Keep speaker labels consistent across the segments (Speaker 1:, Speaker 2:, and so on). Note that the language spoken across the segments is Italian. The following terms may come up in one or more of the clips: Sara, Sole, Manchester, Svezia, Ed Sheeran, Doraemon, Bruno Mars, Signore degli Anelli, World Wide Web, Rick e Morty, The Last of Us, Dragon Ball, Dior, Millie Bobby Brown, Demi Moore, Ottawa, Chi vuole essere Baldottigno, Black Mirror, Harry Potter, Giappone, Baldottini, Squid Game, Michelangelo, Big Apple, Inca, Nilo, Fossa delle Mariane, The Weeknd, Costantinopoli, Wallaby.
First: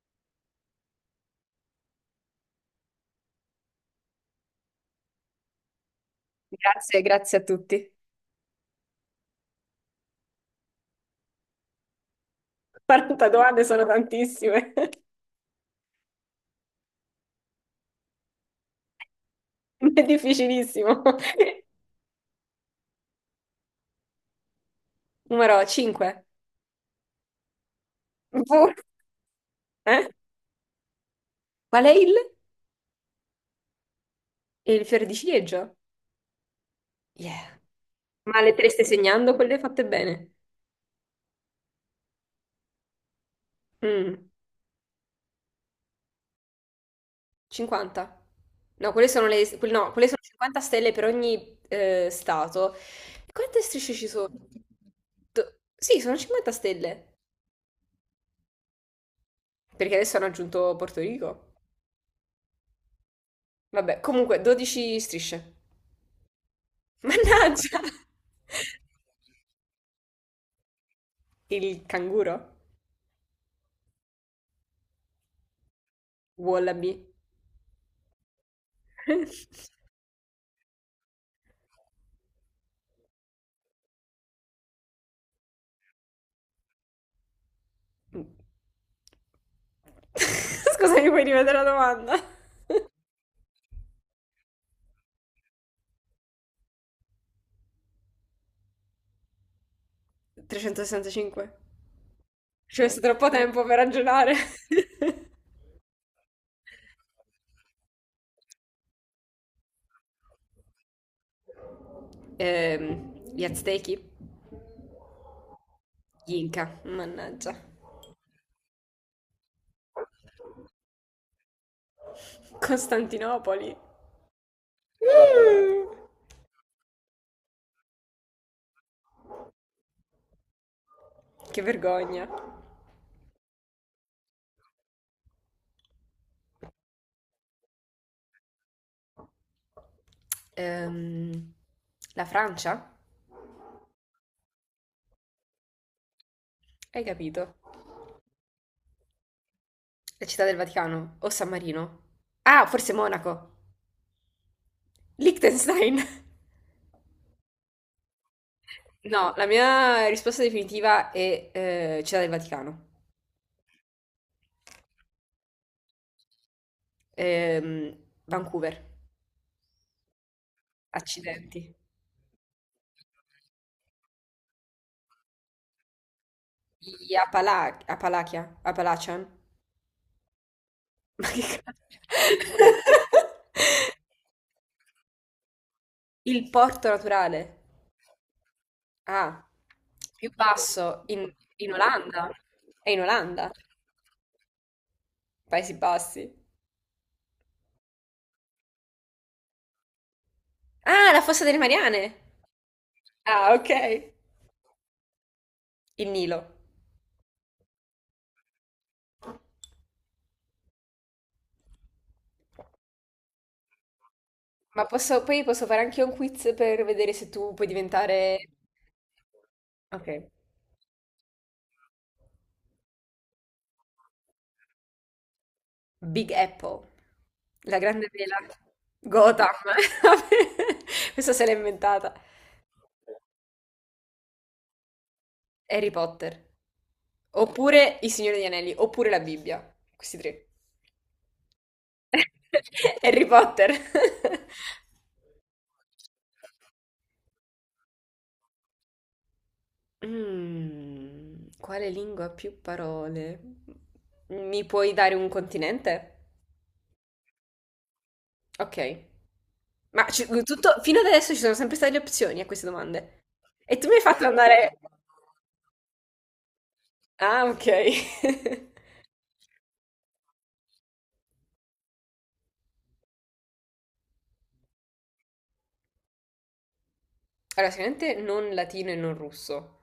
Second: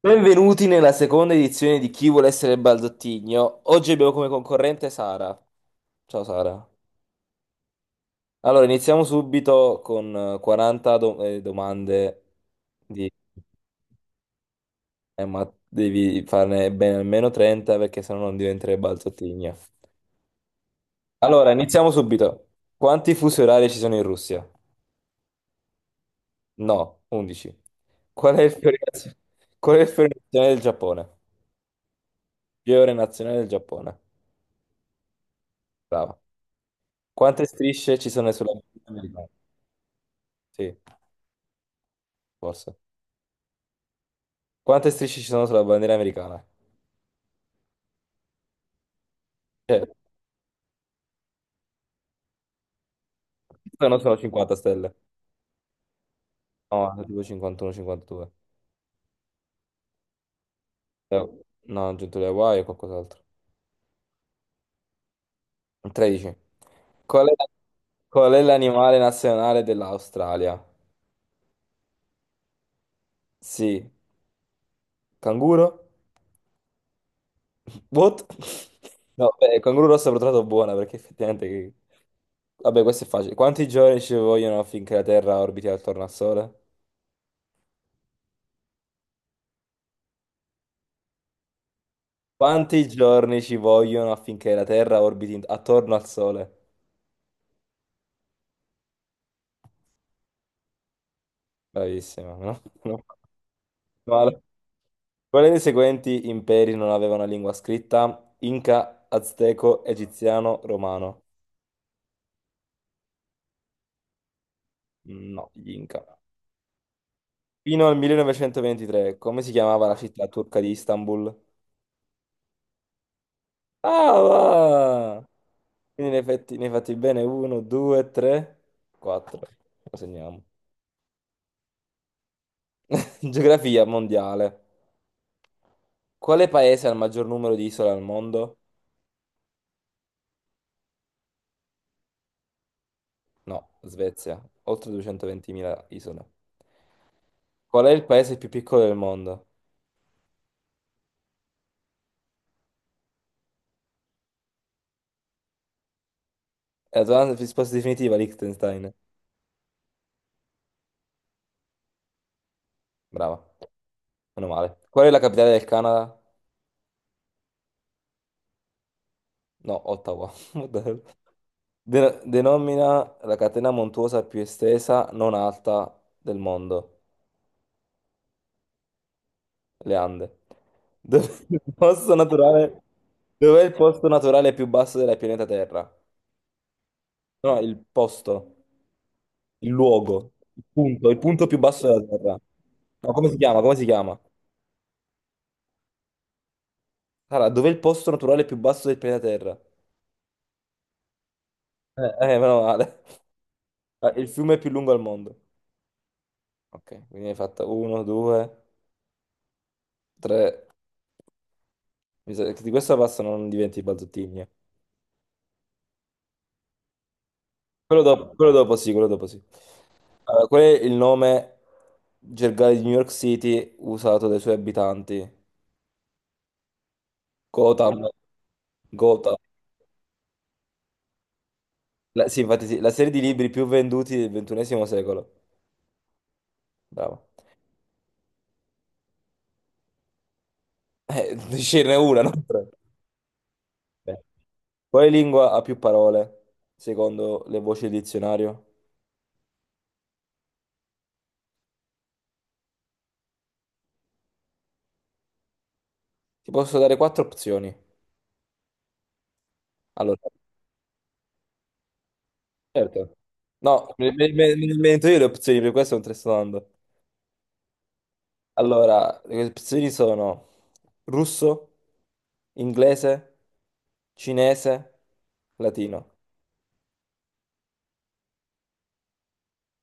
Speaker 1: Benvenuti nella seconda edizione di Chi vuole essere Baldottigno. Oggi abbiamo come concorrente Sara. Ciao Sara.
Speaker 2: Grazie, grazie a tutti.
Speaker 1: Allora, iniziamo subito con 40 domande di...
Speaker 2: 40 domande sono tantissime,
Speaker 1: ma devi farne bene almeno 30 perché sennò non diventerai Baldottigno.
Speaker 2: è difficilissimo.
Speaker 1: Allora, iniziamo subito. Quanti fusi orari ci sono in Russia?
Speaker 2: Numero 5.
Speaker 1: No, 11. Qual è il
Speaker 2: Boh.
Speaker 1: fiore, naz- Qual è il fiore
Speaker 2: Eh?
Speaker 1: nazionale del Giappone?
Speaker 2: Qual è il?
Speaker 1: Fiore nazionale del Giappone.
Speaker 2: Il fiore di ciliegio?
Speaker 1: Brava. Quante
Speaker 2: Yeah.
Speaker 1: strisce ci sono
Speaker 2: Ma
Speaker 1: sulla
Speaker 2: le te le stai
Speaker 1: bandiera americana?
Speaker 2: segnando? Quelle fatte bene.
Speaker 1: Sì, forse.
Speaker 2: Mm,
Speaker 1: Quante strisce ci sono sulla bandiera americana?
Speaker 2: 50. No, quelle sono le...
Speaker 1: Cioè,
Speaker 2: no, quelle sono 50 stelle per ogni stato. E quante strisce
Speaker 1: non
Speaker 2: ci
Speaker 1: sono
Speaker 2: sono?
Speaker 1: 50 stelle.
Speaker 2: Sì, sono 50
Speaker 1: No, sono
Speaker 2: stelle.
Speaker 1: tipo 51, 52.
Speaker 2: Perché adesso hanno aggiunto Porto
Speaker 1: Eh,
Speaker 2: Rico.
Speaker 1: No, ho aggiunto le Hawaii e qualcos'altro.
Speaker 2: Vabbè, comunque, 12 strisce.
Speaker 1: 13. Qual è,
Speaker 2: Mannaggia!
Speaker 1: qual è l'animale nazionale dell'Australia?
Speaker 2: Il canguro?
Speaker 1: Sì, canguro?
Speaker 2: Wallaby?
Speaker 1: What? No, beh, il canguro rosso l'ho trovato buona perché effettivamente. Vabbè, questo è facile. Quanti giorni ci vogliono finché la Terra orbiti attorno al Sole?
Speaker 2: Scusami, puoi rivedere la domanda?
Speaker 1: Quanti giorni ci vogliono affinché la Terra orbiti attorno al Sole?
Speaker 2: 365.
Speaker 1: Bravissima, no?
Speaker 2: Ci ho messo troppo tempo per
Speaker 1: No,
Speaker 2: ragionare.
Speaker 1: male. Quali dei seguenti imperi non avevano lingua scritta? Inca, Azteco, Egiziano, Romano.
Speaker 2: Gli Aztechi?
Speaker 1: No, gli Inca.
Speaker 2: Gli Inca? Mannaggia.
Speaker 1: Fino al 1923, come si chiamava la città turca di Istanbul?
Speaker 2: Costantinopoli?
Speaker 1: Ah, va!
Speaker 2: Mm,
Speaker 1: Quindi ne hai fatti bene 1, 2, 3, 4. Lo segniamo.
Speaker 2: che vergogna.
Speaker 1: Geografia mondiale. Quale paese ha il maggior numero di isole al mondo?
Speaker 2: Ehm, la Francia?
Speaker 1: No, Svezia, oltre 220.000 isole.
Speaker 2: Hai capito?
Speaker 1: Qual è il paese più piccolo del mondo?
Speaker 2: La città del Vaticano? O San Marino? Ah, forse Monaco. Liechtenstein.
Speaker 1: E la tua risposta definitiva, Liechtenstein.
Speaker 2: No, la mia risposta definitiva è Città del Vaticano.
Speaker 1: Brava, meno male. Qual è la capitale del Canada?
Speaker 2: Ehm, Vancouver,
Speaker 1: No, Ottawa. What the hell?
Speaker 2: accidenti.
Speaker 1: Denomina la catena montuosa più estesa, non alta, del mondo,
Speaker 2: Apalachia, Appalachian,
Speaker 1: le Ande. Dov'è
Speaker 2: ma
Speaker 1: il
Speaker 2: che
Speaker 1: posto
Speaker 2: cazzo?
Speaker 1: naturale? Dov'è il posto naturale più basso della pianeta Terra?
Speaker 2: Il porto naturale,
Speaker 1: No, il posto.
Speaker 2: ah,
Speaker 1: Il luogo,
Speaker 2: più
Speaker 1: il
Speaker 2: basso,
Speaker 1: punto, il
Speaker 2: in,
Speaker 1: punto più
Speaker 2: in
Speaker 1: basso della
Speaker 2: Olanda,
Speaker 1: Terra.
Speaker 2: è in
Speaker 1: No, come si
Speaker 2: Olanda,
Speaker 1: chiama? Come si chiama?
Speaker 2: Paesi Bassi.
Speaker 1: Allora, dov'è il posto naturale più basso del pianeta Terra?
Speaker 2: Ah, la Fossa delle Mariane,
Speaker 1: Meno male.
Speaker 2: ah, ok,
Speaker 1: Ah, il fiume più lungo al mondo.
Speaker 2: il Nilo.
Speaker 1: Ok, quindi hai fatto uno, due, tre. Mi sa che di questa passa non diventi balzottini, eh.
Speaker 2: Ma posso, poi posso fare anche un quiz per vedere se tu puoi diventare...
Speaker 1: Quello dopo sì, quello dopo sì.
Speaker 2: Ok.
Speaker 1: Allora, qual è il nome gergale di New York City usato dai suoi abitanti?
Speaker 2: Big Apple. La grande
Speaker 1: Gotham.
Speaker 2: vela.
Speaker 1: Gotham.
Speaker 2: Gotham. Questa se l'ha inventata.
Speaker 1: Sì, infatti sì, la serie di libri più venduti del ventunesimo secolo.
Speaker 2: Harry Potter.
Speaker 1: Bravo.
Speaker 2: Oppure Il Signore degli Anelli. Oppure la Bibbia. Questi tre.
Speaker 1: Ce n'è una, non tre.
Speaker 2: Harry Potter.
Speaker 1: Eh. Quale lingua ha più parole, secondo le voci del dizionario?
Speaker 2: Mm, quale lingua ha più parole? Mi puoi dare un continente?
Speaker 1: Ti posso dare quattro opzioni.
Speaker 2: Ok.
Speaker 1: Allora,
Speaker 2: Tutto, fino ad adesso ci sono sempre state le opzioni a queste
Speaker 1: certo.
Speaker 2: domande. E
Speaker 1: No,
Speaker 2: tu mi hai
Speaker 1: me
Speaker 2: fatto
Speaker 1: me- me- me ne
Speaker 2: andare...
Speaker 1: invento io le opzioni, per questo non te le sto dando.
Speaker 2: Ah, ok.
Speaker 1: Allora, le opzioni sono russo, inglese, cinese, latino.
Speaker 2: Allora, sicuramente non latino e non russo,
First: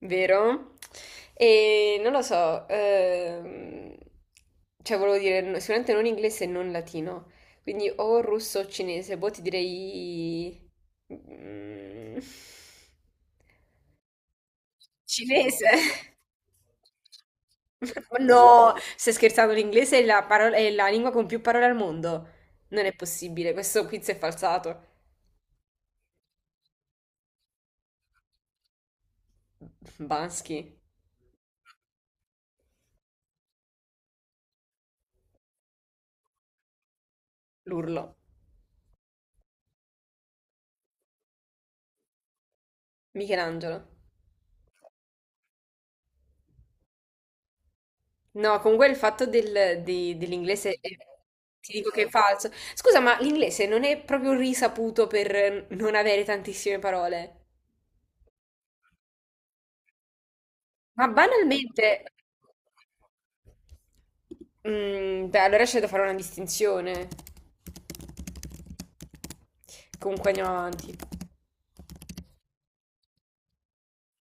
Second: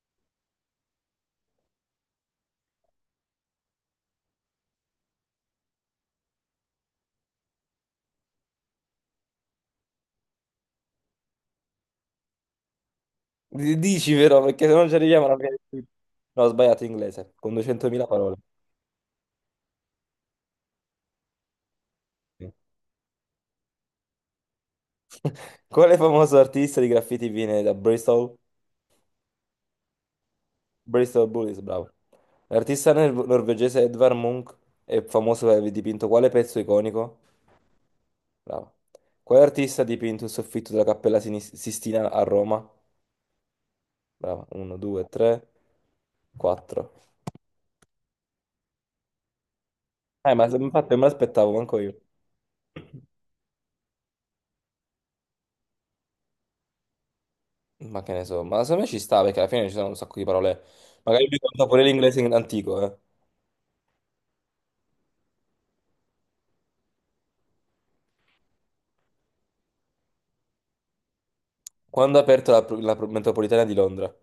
Speaker 2: vero? E non lo so, cioè volevo dire, sicuramente non inglese e non latino. Quindi o russo o cinese, boh, ti direi... mm,
Speaker 1: Dici però, perché se non ci arriviamo alla fine
Speaker 2: Cinese.
Speaker 1: di tutto. No, ho sbagliato inglese, con 200.000
Speaker 2: Ma
Speaker 1: parole.
Speaker 2: no, stai scherzando, l'inglese è la parola- è la lingua con più parole al mondo. Non è possibile, questo quiz è falsato.
Speaker 1: Quale famoso artista di graffiti viene da Bristol?
Speaker 2: Bansky.
Speaker 1: Bristol Bullies, bravo. L'artista norvegese Edvard Munch è famoso per aver dipinto quale pezzo iconico?
Speaker 2: L'urlo.
Speaker 1: Bravo. Quale artista ha dipinto il soffitto della Cappella Sistina a Roma?
Speaker 2: Michelangelo.
Speaker 1: Bravo. 1, 2, 3, 4.
Speaker 2: No, comunque il fatto del- di-
Speaker 1: Ma
Speaker 2: dell'inglese
Speaker 1: infatti non me l'aspettavo
Speaker 2: ti
Speaker 1: manco
Speaker 2: dico
Speaker 1: io.
Speaker 2: che è falso. Scusa, ma l'inglese non è proprio risaputo per non avere tantissime parole.
Speaker 1: Ma che ne so, ma secondo me ci sta perché alla fine ci sono un sacco di parole.
Speaker 2: Ma
Speaker 1: Magari lui conta pure
Speaker 2: banalmente,
Speaker 1: l'inglese antico, eh.
Speaker 2: mm, beh, allora c'è da fare una distinzione. Comunque andiamo avanti.
Speaker 1: Quando ha aperto la metropolitana di Londra?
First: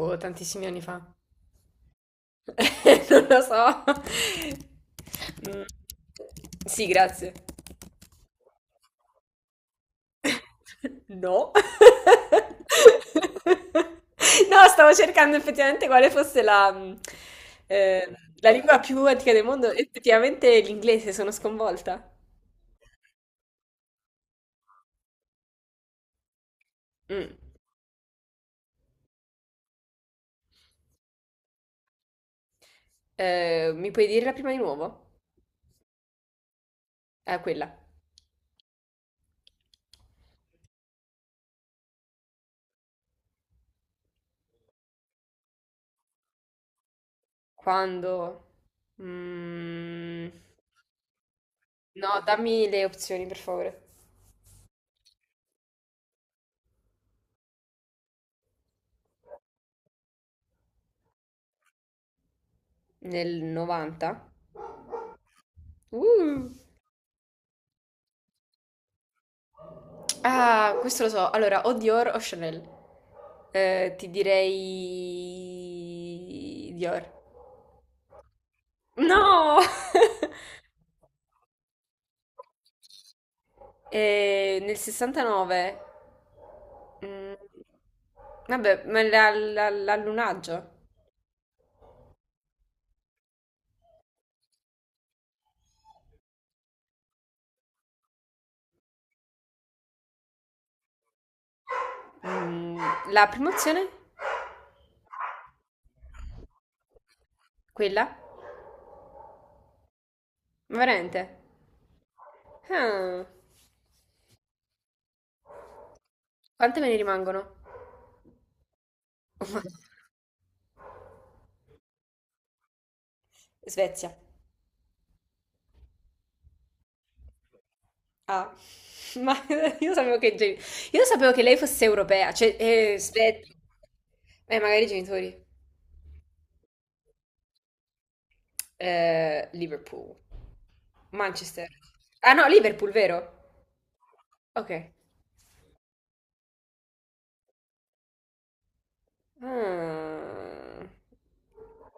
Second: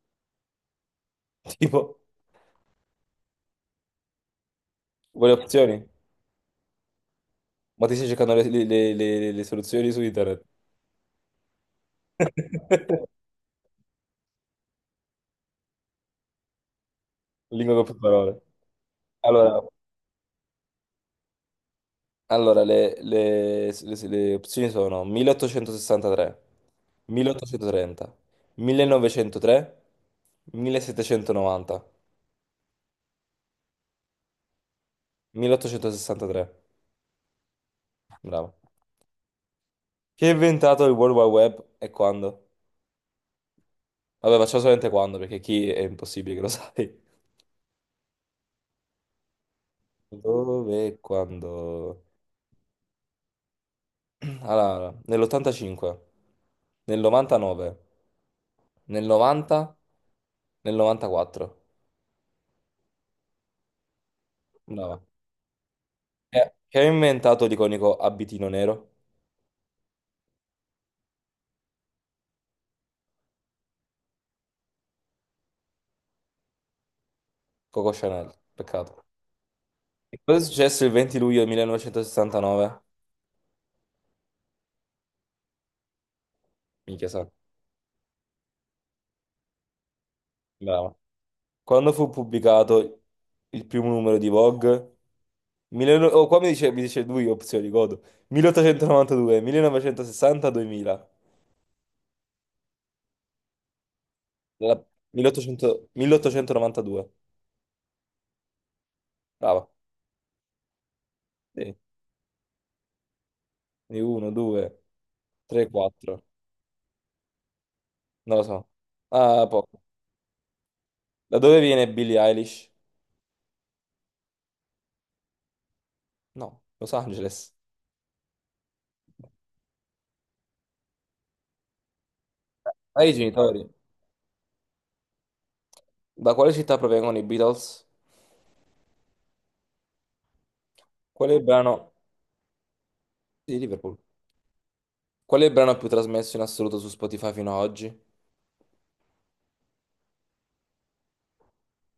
Speaker 2: Boh, tantissimi anni fa.
Speaker 1: Tipo,
Speaker 2: Non lo so.
Speaker 1: vuole
Speaker 2: Mm,
Speaker 1: opzioni?
Speaker 2: Sì, grazie.
Speaker 1: Ma ti stai cercando le soluzioni su internet?
Speaker 2: No. No, stavo cercando effettivamente quale fosse la,
Speaker 1: Lingua con più
Speaker 2: eh,
Speaker 1: parole.
Speaker 2: la lingua più antica del
Speaker 1: Allora,
Speaker 2: mondo. Effettivamente l'inglese, sono sconvolta.
Speaker 1: allora, le opzioni sono 1863,
Speaker 2: Mm.
Speaker 1: 1830, 1903, 1790,
Speaker 2: Mi puoi dire la prima di nuovo?
Speaker 1: 1863.
Speaker 2: Quella.
Speaker 1: Bravo. Chi ha inventato il World Wide Web e quando? Vabbè, facciamo solamente quando, perché chi è impossibile che lo sai.
Speaker 2: Quando? Mm,
Speaker 1: Dove e quando?
Speaker 2: No, dammi le opzioni, per favore.
Speaker 1: Allora, nell'85, nel 99, nel 90, nel 94.
Speaker 2: Nel 90?
Speaker 1: Brava.
Speaker 2: Uh.
Speaker 1: Chi ha inventato l'iconico abitino nero?
Speaker 2: Ah, questo lo so. Allora, o Dior o Chanel. Ti direi Dior.
Speaker 1: Coco Chanel, peccato.
Speaker 2: No!
Speaker 1: E cosa è successo il 20 luglio 1969?
Speaker 2: Nel 69.
Speaker 1: Minchia, sa.
Speaker 2: Mm, vabbè, ma l'allunaggio.
Speaker 1: Brava. Quando fu pubblicato il primo numero di Vogue? Oh, qua mi dice, lui opzioni, godo. 1892, 1960, 2000.
Speaker 2: Mm, la prima opzione?
Speaker 1: La- 1800 1892.
Speaker 2: Quella?
Speaker 1: Brava.
Speaker 2: Ma veramente?
Speaker 1: Sì.
Speaker 2: Ah,
Speaker 1: Quindi uno, due, tre, quattro.
Speaker 2: quante me ne rimangono?
Speaker 1: Non lo so. Ah, poco. Da dove viene Billie Eilish?
Speaker 2: Svezia.
Speaker 1: No, Los Angeles.
Speaker 2: Ah, ma io sapevo che, io sapevo che lei fosse europea, cioè,
Speaker 1: Ai
Speaker 2: svedese.
Speaker 1: genitori.
Speaker 2: Magari i genitori.
Speaker 1: Da quale città provengono i Beatles?
Speaker 2: Liverpool,
Speaker 1: Qual è il
Speaker 2: Manchester.
Speaker 1: brano
Speaker 2: Ah no, Liverpool, vero?
Speaker 1: di Liverpool?
Speaker 2: Ok.
Speaker 1: Qual è il brano più trasmesso in assoluto su Spotify fino ad oggi?
Speaker 2: Ah.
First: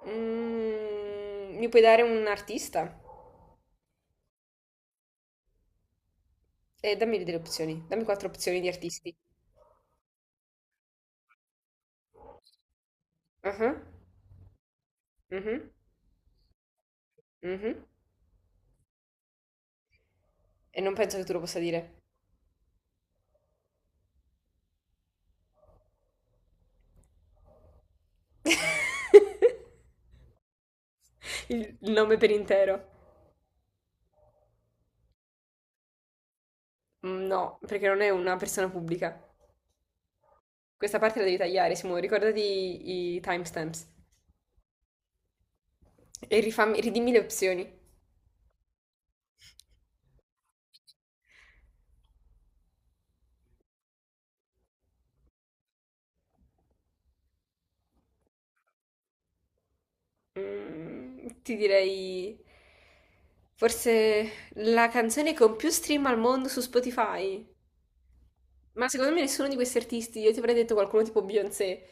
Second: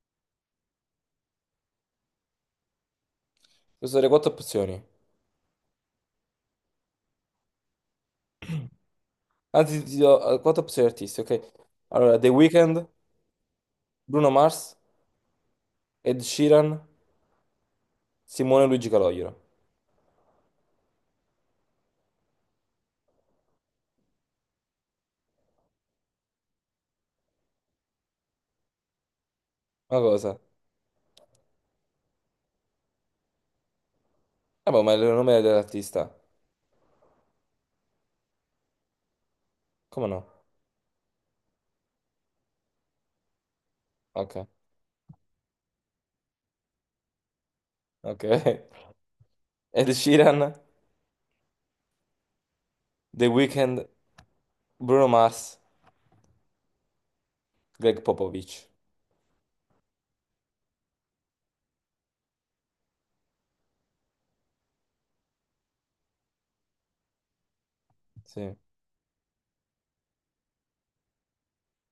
Speaker 2: Mm, mi puoi dare un artista?
Speaker 1: Queste sono le quattro opzioni.
Speaker 2: Dammi delle opzioni, dammi quattro opzioni di artisti.
Speaker 1: Anzi, ti do quattro opzioni artisti, ok? Allora, The Weeknd,
Speaker 2: Ah,
Speaker 1: Bruno Mars,
Speaker 2: mhm,
Speaker 1: Ed Sheeran,
Speaker 2: mhm.
Speaker 1: Simone e Luigi Calogero.
Speaker 2: E non penso che tu lo possa dire.
Speaker 1: Ma cosa?
Speaker 2: Il nome per intero.
Speaker 1: Vabbè, ma è il nome dell'artista.
Speaker 2: No, perché non è una persona pubblica.
Speaker 1: Come no?
Speaker 2: Questa parte la devi tagliare, Simo, ricordati i timestamps.
Speaker 1: Ok,
Speaker 2: E rifammi, ridimmi le opzioni.
Speaker 1: ok. Ed Sheeran, The Weeknd, Bruno Mars, Greg Popovich.
Speaker 2: Mm, ti direi... Forse la canzone con più stream al mondo su Spotify.
Speaker 1: Sì,
Speaker 2: Ma secondo me nessuno di questi artisti, io ti avrei detto qualcuno tipo Beyoncé.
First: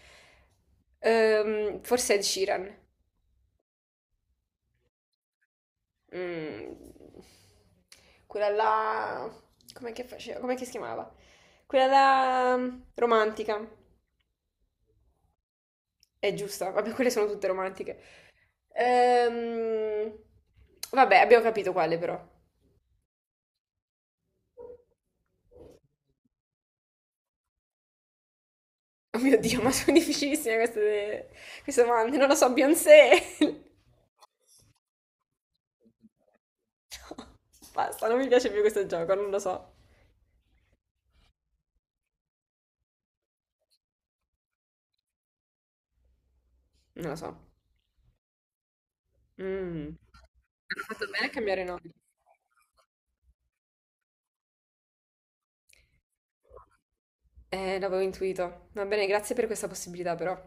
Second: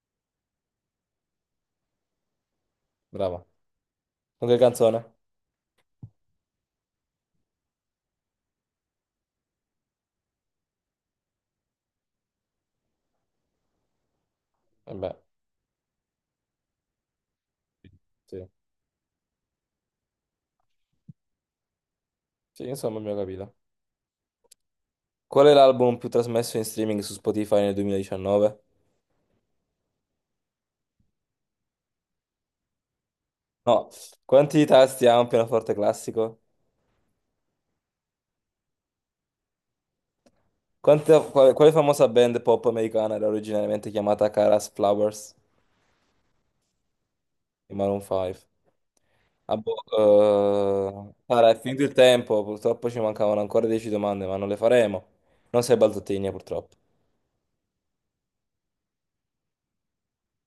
Speaker 2: Forse Ed Sheeran.
Speaker 1: brava. Qualche canzone?
Speaker 2: Mm, quella là... Com'è che faceva? Com'è che si chiamava? Quella là... mm, romantica.
Speaker 1: Eh beh,
Speaker 2: È giusta, vabbè, quelle sono tutte romantiche.
Speaker 1: sì.
Speaker 2: Ehm, vabbè, abbiamo capito quale però.
Speaker 1: Sì, insomma, abbiamo capito. Qual è l'album più trasmesso in streaming su Spotify nel 2019?
Speaker 2: Oh mio Dio, ma sono difficilissime queste, queste domande. Non lo so, Beyoncé.
Speaker 1: No, quanti tasti ha un pianoforte classico?
Speaker 2: No, basta, non mi piace più questo gioco, non lo so.
Speaker 1: Quale famosa band pop americana era originariamente chiamata Caras Flowers
Speaker 2: Non lo so.
Speaker 1: di Maroon 5? Ah, boh,
Speaker 2: Mm. Hanno fatto bene a
Speaker 1: Sara, è
Speaker 2: cambiare
Speaker 1: finito il
Speaker 2: nome.
Speaker 1: tempo, purtroppo ci mancavano ancora 10 domande, ma non le faremo. Non sei Baldottini, purtroppo.
Speaker 2: L'avevo intuito. Va bene, grazie per questa possibilità però.